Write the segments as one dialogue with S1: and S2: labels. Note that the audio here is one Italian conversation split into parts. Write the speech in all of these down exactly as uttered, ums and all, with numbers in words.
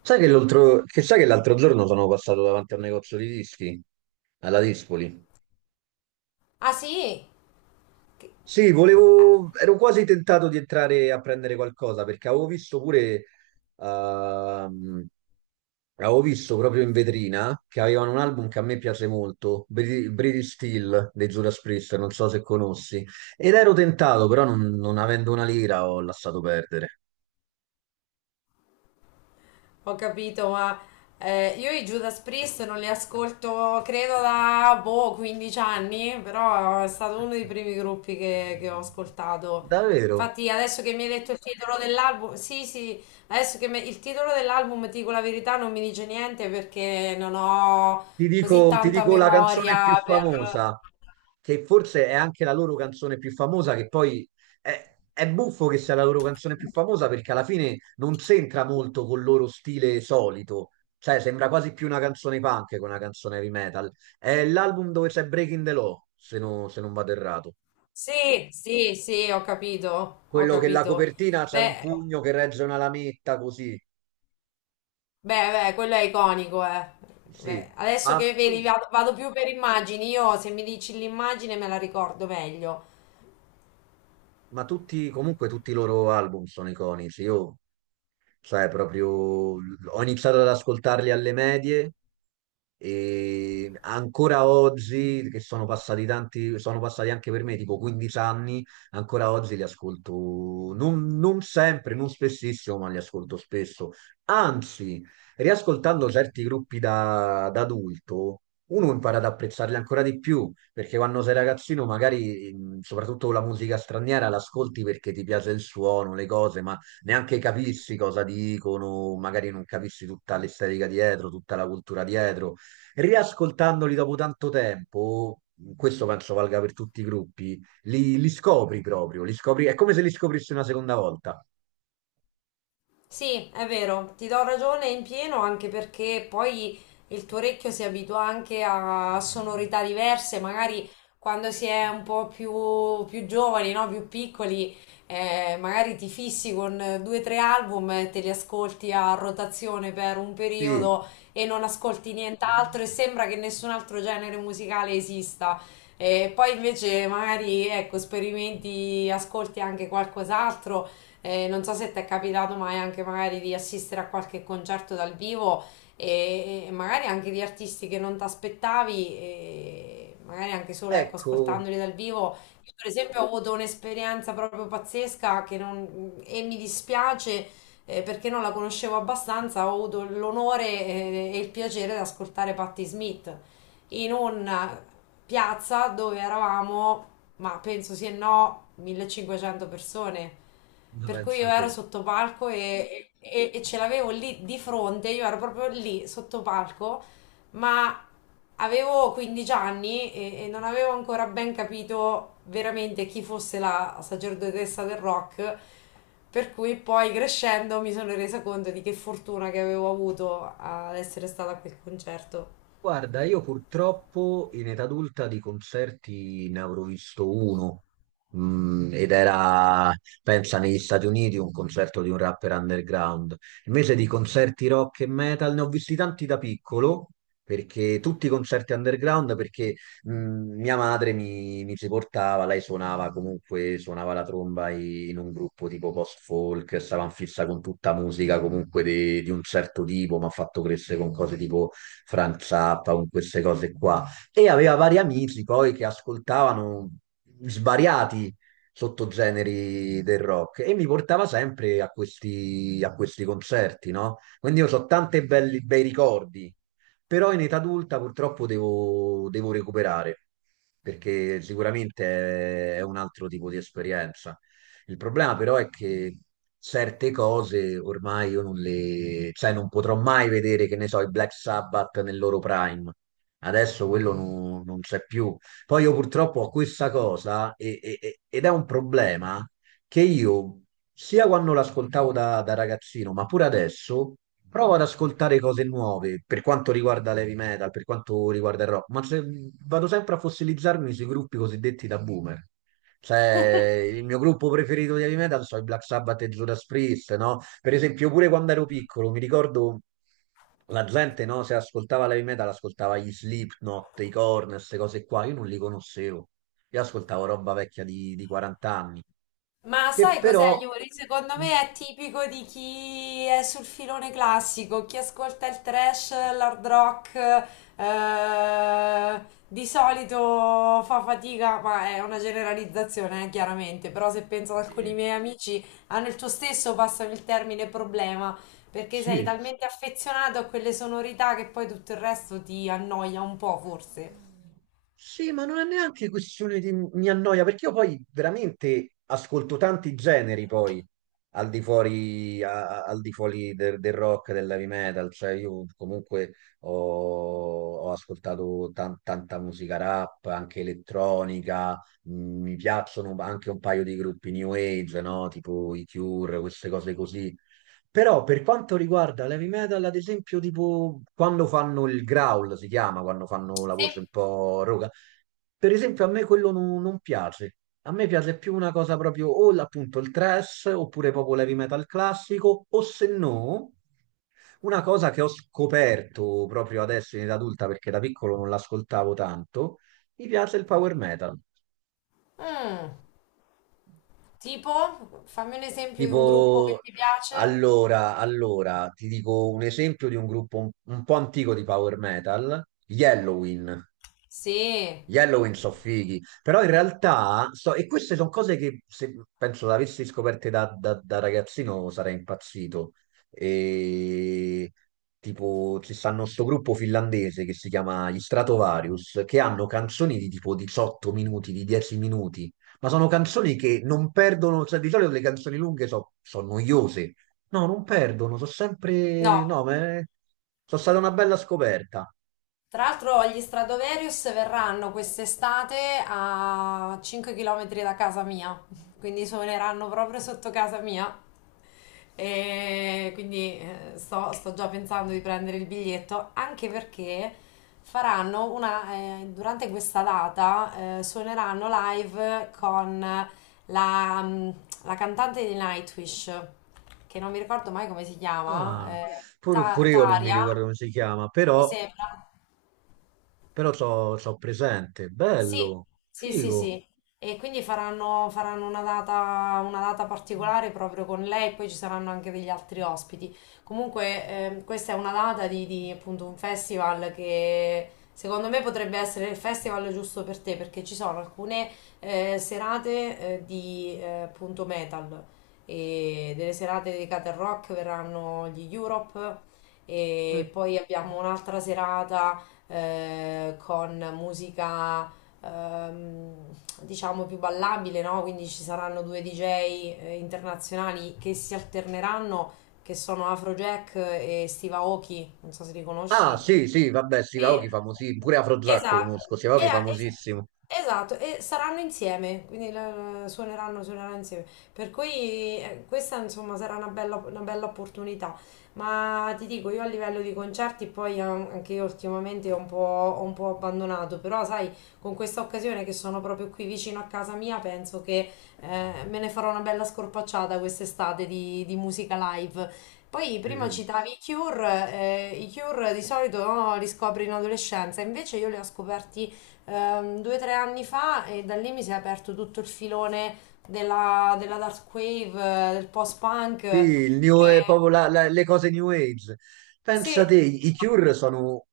S1: Sai che l'altro che sai che l'altro giorno sono passato davanti a un negozio di dischi alla Dispoli?
S2: Ah sì,
S1: Sì, volevo, ero quasi tentato di entrare a prendere qualcosa perché avevo visto pure, ehm, avevo visto proprio in vetrina che avevano un album che a me piace molto, Bri- British Steel dei Judas Priest, non so se conosci, ed ero tentato, però non, non avendo una lira ho lasciato perdere.
S2: ho capito, ma eh, io i Judas Priest non li ascolto credo da boh, quindici anni, però è stato uno dei primi gruppi che, che ho ascoltato.
S1: Davvero?
S2: Infatti adesso che mi hai detto il titolo dell'album, sì sì, adesso che me- il titolo dell'album, ti dico la verità, non mi dice niente perché non ho
S1: Ti
S2: così
S1: dico, ti
S2: tanta
S1: dico la canzone più
S2: memoria per...
S1: famosa, che forse è anche la loro canzone più famosa, che poi è, è buffo che sia la loro canzone più famosa perché alla fine non c'entra molto col loro stile solito, cioè sembra quasi più una canzone punk che una canzone heavy metal. È l'album dove c'è Breaking the Law, se, no- se non vado errato.
S2: Sì, sì, sì, ho capito, ho
S1: Quello che la
S2: capito.
S1: copertina c'è un
S2: Beh...
S1: pugno che regge una lametta così,
S2: Beh, beh, quello è iconico, eh. Beh,
S1: sì.
S2: adesso
S1: Ma,
S2: che vedi,
S1: tu-
S2: vado, vado più per immagini. Io, se mi dici l'immagine, me la ricordo meglio.
S1: ma tutti, comunque tutti i loro album sono iconici. Io cioè, proprio ho iniziato ad ascoltarli alle medie e ancora oggi, che sono passati tanti, sono passati anche per me tipo quindici anni, ancora oggi li ascolto, non, non sempre, non spessissimo, ma li ascolto spesso. Anzi, riascoltando certi gruppi da, da adulto, uno impara ad apprezzarli ancora di più, perché quando sei ragazzino magari, mh, soprattutto la musica straniera, l'ascolti perché ti piace il suono, le cose, ma neanche capissi cosa dicono, magari non capissi tutta l'estetica dietro, tutta la cultura dietro. Riascoltandoli dopo tanto tempo, questo penso valga per tutti i gruppi, li, li scopri proprio, li scopri, è come se li scoprissi una seconda volta.
S2: Sì, è vero, ti do ragione in pieno anche perché poi il tuo orecchio si abitua anche a sonorità diverse, magari quando si è un po' più, più giovani, no? Più piccoli, eh, magari ti fissi con eh, due o tre album e te li ascolti a rotazione per un
S1: Sì,
S2: periodo e non ascolti nient'altro e sembra che nessun altro genere musicale esista. E poi invece magari, ecco, sperimenti, ascolti anche qualcos'altro eh, non so se ti è capitato mai anche magari di assistere a qualche concerto dal vivo e, e magari anche di artisti che non ti aspettavi, e magari anche solo ecco,
S1: ecco,
S2: ascoltandoli dal vivo. Io per esempio ho avuto un'esperienza proprio pazzesca che non- e mi dispiace eh, perché non la conoscevo abbastanza, ho avuto l'onore eh, e il piacere di ascoltare Patti Smith in un piazza dove eravamo, ma penso sì e no, millecinquecento persone. Per cui io
S1: pensa
S2: ero
S1: te.
S2: sotto palco e, e- e ce l'avevo lì di fronte, io ero proprio lì sotto palco, ma avevo quindici anni e, e non avevo ancora ben capito veramente chi fosse la sacerdotessa del rock. Per cui poi crescendo mi sono resa conto di che fortuna che avevo avuto ad essere stata a quel concerto.
S1: Guarda, io purtroppo in età adulta di concerti ne avrò visto uno, mm, ed era, pensa, negli Stati Uniti un concerto di un rapper underground. Invece di concerti rock e metal ne ho visti tanti da piccolo, perché tutti i concerti underground, perché mm, mia madre mi, mi ci portava, lei suonava comunque, suonava la tromba i- in un gruppo tipo post-folk, stava in fissa con tutta musica comunque di, di un certo tipo, mi ha fatto crescere con cose tipo... Frank Zappa, con queste cose qua. E aveva vari amici poi che ascoltavano svariati sottogeneri del rock e mi portava sempre a questi, a questi concerti, no? Quindi io so tanti belli, bei ricordi, però in età adulta purtroppo devo, devo recuperare, perché sicuramente è è un altro tipo di esperienza. Il problema però è che certe cose ormai io non le, cioè non potrò mai vedere, che ne so, i Black Sabbath nel loro prime. Adesso quello non, non c'è più. Poi io purtroppo ho questa cosa e- e- e- ed è un problema che io, sia quando l'ascoltavo da, da ragazzino, ma pure adesso, provo ad ascoltare cose nuove per quanto riguarda l'heavy metal, per quanto riguarda il rock, ma se- vado sempre a fossilizzarmi sui gruppi cosiddetti da boomer. Cioè, il mio gruppo preferito di heavy metal sono i Black Sabbath e Judas Priest, no? Per esempio, pure quando ero piccolo, mi ricordo la gente, no? Se ascoltava l'heavy metal, ascoltava gli Slipknot, i Korn, queste cose qua. Io non li conoscevo. Io ascoltavo roba vecchia di, di quarant'anni anni,
S2: Ma
S1: che
S2: sai cos'è,
S1: però...
S2: Yuri? Secondo
S1: Mm,
S2: me è tipico di chi è sul filone classico, chi ascolta il trash, l'hard rock, eh, di solito fa fatica, ma è una generalizzazione, eh, chiaramente, però se penso ad alcuni
S1: eh,
S2: miei amici hanno il tuo stesso, passano il termine problema, perché sei
S1: sì,
S2: talmente affezionato a quelle sonorità che poi tutto il resto ti annoia un po', forse.
S1: sì, ma non è neanche questione di mi annoia, perché io poi veramente ascolto tanti generi poi al di fuori, a- a- al di fuori del, del rock, dell'heavy metal, cioè io comunque ho, ho ascoltato tan- tanta musica rap, anche elettronica, mh, mi piacciono anche un paio di gruppi new age, no? Tipo i Cure, queste cose così. Però per quanto riguarda l'heavy metal, ad esempio, tipo quando fanno il growl, si chiama, quando fanno la
S2: Sì.
S1: voce un po' roca, per esempio a me quello non, non piace. A me piace più una cosa proprio o l- appunto il thrash, oppure proprio l'heavy metal classico, o se no, una cosa che ho scoperto proprio adesso in età adulta, perché da piccolo non l'ascoltavo tanto, mi piace il power metal.
S2: Mm, tipo, fammi un esempio di un gruppo
S1: Tipo,
S2: che ti piace.
S1: allora, allora, ti dico un esempio di un gruppo un, un po' antico di power metal, gli Helloween.
S2: Sì,
S1: Gli Halloween sono fighi, però in realtà, so- e queste sono cose che se penso le avessi scoperte da, da- da ragazzino sarei impazzito. E, tipo, ci stanno sto gruppo finlandese che si chiama gli Stratovarius, che hanno canzoni di tipo diciotto minuti, di dieci minuti, ma sono canzoni che non perdono, cioè di solito le canzoni lunghe sono noiose. No, non perdono, sono sempre...
S2: no,
S1: No, ma è- sono stata una bella scoperta.
S2: tra l'altro gli Stradovarius verranno quest'estate a cinque chilometri da casa mia, quindi suoneranno proprio sotto casa mia. E quindi eh, sto, sto già pensando di prendere il biglietto, anche perché faranno una, eh, durante questa data eh, suoneranno live con la, mm, la cantante di Nightwish, che non mi ricordo mai come si chiama,
S1: Ah,
S2: eh,
S1: pur-
S2: Ta-
S1: pure io non mi
S2: Taria,
S1: ricordo come si chiama,
S2: mi
S1: però,
S2: sembra.
S1: però so, so presente.
S2: Sì,
S1: Bello,
S2: sì, sì,
S1: figo.
S2: sì. E quindi faranno, faranno una data, una data particolare proprio con lei, poi ci saranno anche degli altri ospiti. Comunque, ehm, questa è una data di, di, appunto un festival che secondo me potrebbe essere il festival giusto per te, perché ci sono alcune eh, serate eh, di eh, appunto metal e delle serate dedicate al rock, verranno gli Europe e poi abbiamo un'altra serata eh, con musica ehm, diciamo più ballabile, no? Quindi ci saranno due D J eh, internazionali che si alterneranno, che sono Afrojack e Steve Aoki, non so se li
S1: Ah,
S2: conosci,
S1: sì, sì, vabbè,
S2: e,
S1: Sivaochi famosissimo. Pure Afrojack
S2: esatto,
S1: conosco,
S2: e,
S1: Sivaochi
S2: a- es-
S1: famosissimo.
S2: esatto, e saranno insieme, quindi la- la- suoneranno, suoneranno insieme. Per cui eh, questa insomma sarà una bella, una bella opportunità. Ma ti dico, io a livello di concerti poi an- anche io ultimamente ho un po', ho un po' abbandonato, però sai, con questa occasione che sono proprio qui vicino a casa mia, penso che eh, me ne farò una bella scorpacciata quest'estate di, di musica live. Poi prima
S1: Sì.
S2: citavi i Cure, eh, i Cure di solito no, li scopri in adolescenza, invece io li ho scoperti ehm, due o tre anni fa e da lì mi si è aperto tutto il filone della, della dark wave, eh, del post-punk.
S1: Sì,
S2: Eh,
S1: il new- è proprio la- la- le cose New Age. Pensa te,
S2: sì,
S1: i Cure sono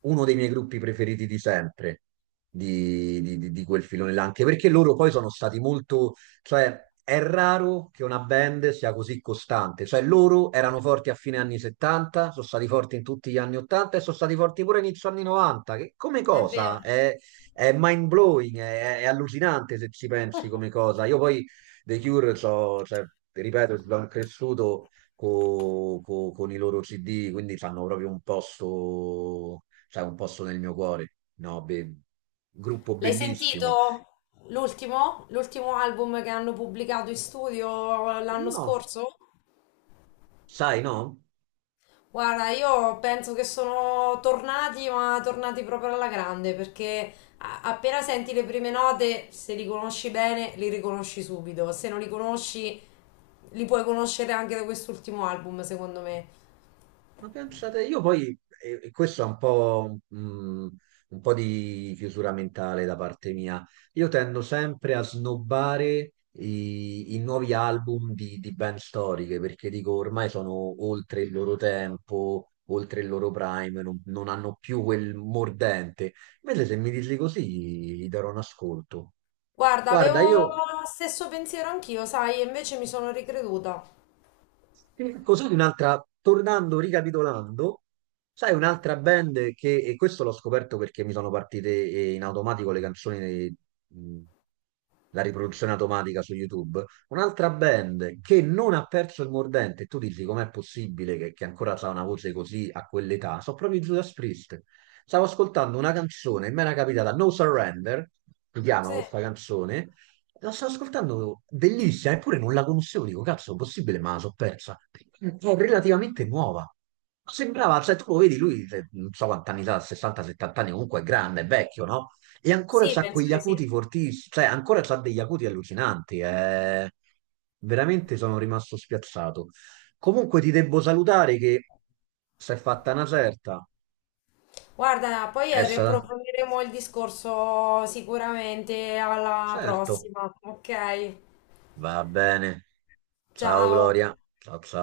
S1: uno dei miei gruppi preferiti di sempre, di, di- di- di quel filone là, anche perché loro poi sono stati molto... Cioè, è raro che una band sia così costante. Cioè, loro erano forti a fine anni settanta, sono stati forti in tutti gli anni ottanta e sono stati forti pure inizio anni novanta, che come
S2: è vero.
S1: cosa è, è mind-blowing, è, è allucinante se ci pensi come cosa. Io poi The Cure, so, cioè, ripeto, sono cresciuto co- co- con i loro C D, quindi hanno proprio un posto, cioè, un posto nel mio cuore. No, be- gruppo
S2: L'hai sentito
S1: bellissimo.
S2: l'ultimo? L'ultimo album che hanno pubblicato in studio l'anno
S1: No,
S2: scorso?
S1: sai, no?
S2: Guarda, io penso che sono tornati, ma tornati proprio alla grande, perché a- appena senti le prime note, se li conosci bene, li riconosci subito. Se non li conosci, li puoi conoscere anche da quest'ultimo album, secondo me.
S1: Ma pensate, io poi, e e questo è un po', mh, un po' di chiusura mentale da parte mia, io tendo sempre a snobbare i, i nuovi album di, di band storiche, perché dico ormai sono oltre il loro tempo, oltre il loro prime, non, non hanno più quel mordente. Invece se mi dici così, gli darò un ascolto.
S2: Guarda,
S1: Guarda,
S2: avevo
S1: io
S2: lo stesso pensiero anch'io, sai, e invece mi sono ricreduta.
S1: E così un'altra, tornando, ricapitolando, sai un'altra band che, e questo l'ho scoperto perché mi sono partite eh, in automatico le canzoni, eh, mh, la riproduzione automatica su YouTube, un'altra band che non ha perso il mordente, e tu dici com'è possibile che, che ancora ha una voce così a quell'età, sono proprio i Judas Priest. Stavo ascoltando una canzone, mi era capitata No Surrender, si chiama
S2: Sì.
S1: questa canzone, la sto ascoltando, bellissima, eppure non la conoscevo, dico, cazzo, possibile, ma la so persa. È relativamente nuova. Ma sembrava, cioè, tu lo vedi, lui, cioè, non so quanti anni ha, sessanta a settanta anni, comunque è grande, è vecchio, no? E ancora
S2: Sì,
S1: c'ha
S2: penso
S1: quegli
S2: di sì.
S1: acuti fortissimi, cioè, ancora c'ha degli acuti allucinanti, eh. Veramente sono rimasto spiazzato. Comunque ti devo salutare che si è fatta una certa.
S2: Guarda, poi eh,
S1: Essa?
S2: riapprofondiremo il discorso sicuramente alla
S1: Certo,
S2: prossima, ok?
S1: va bene. Ciao
S2: Ciao.
S1: Gloria, ciao ciao.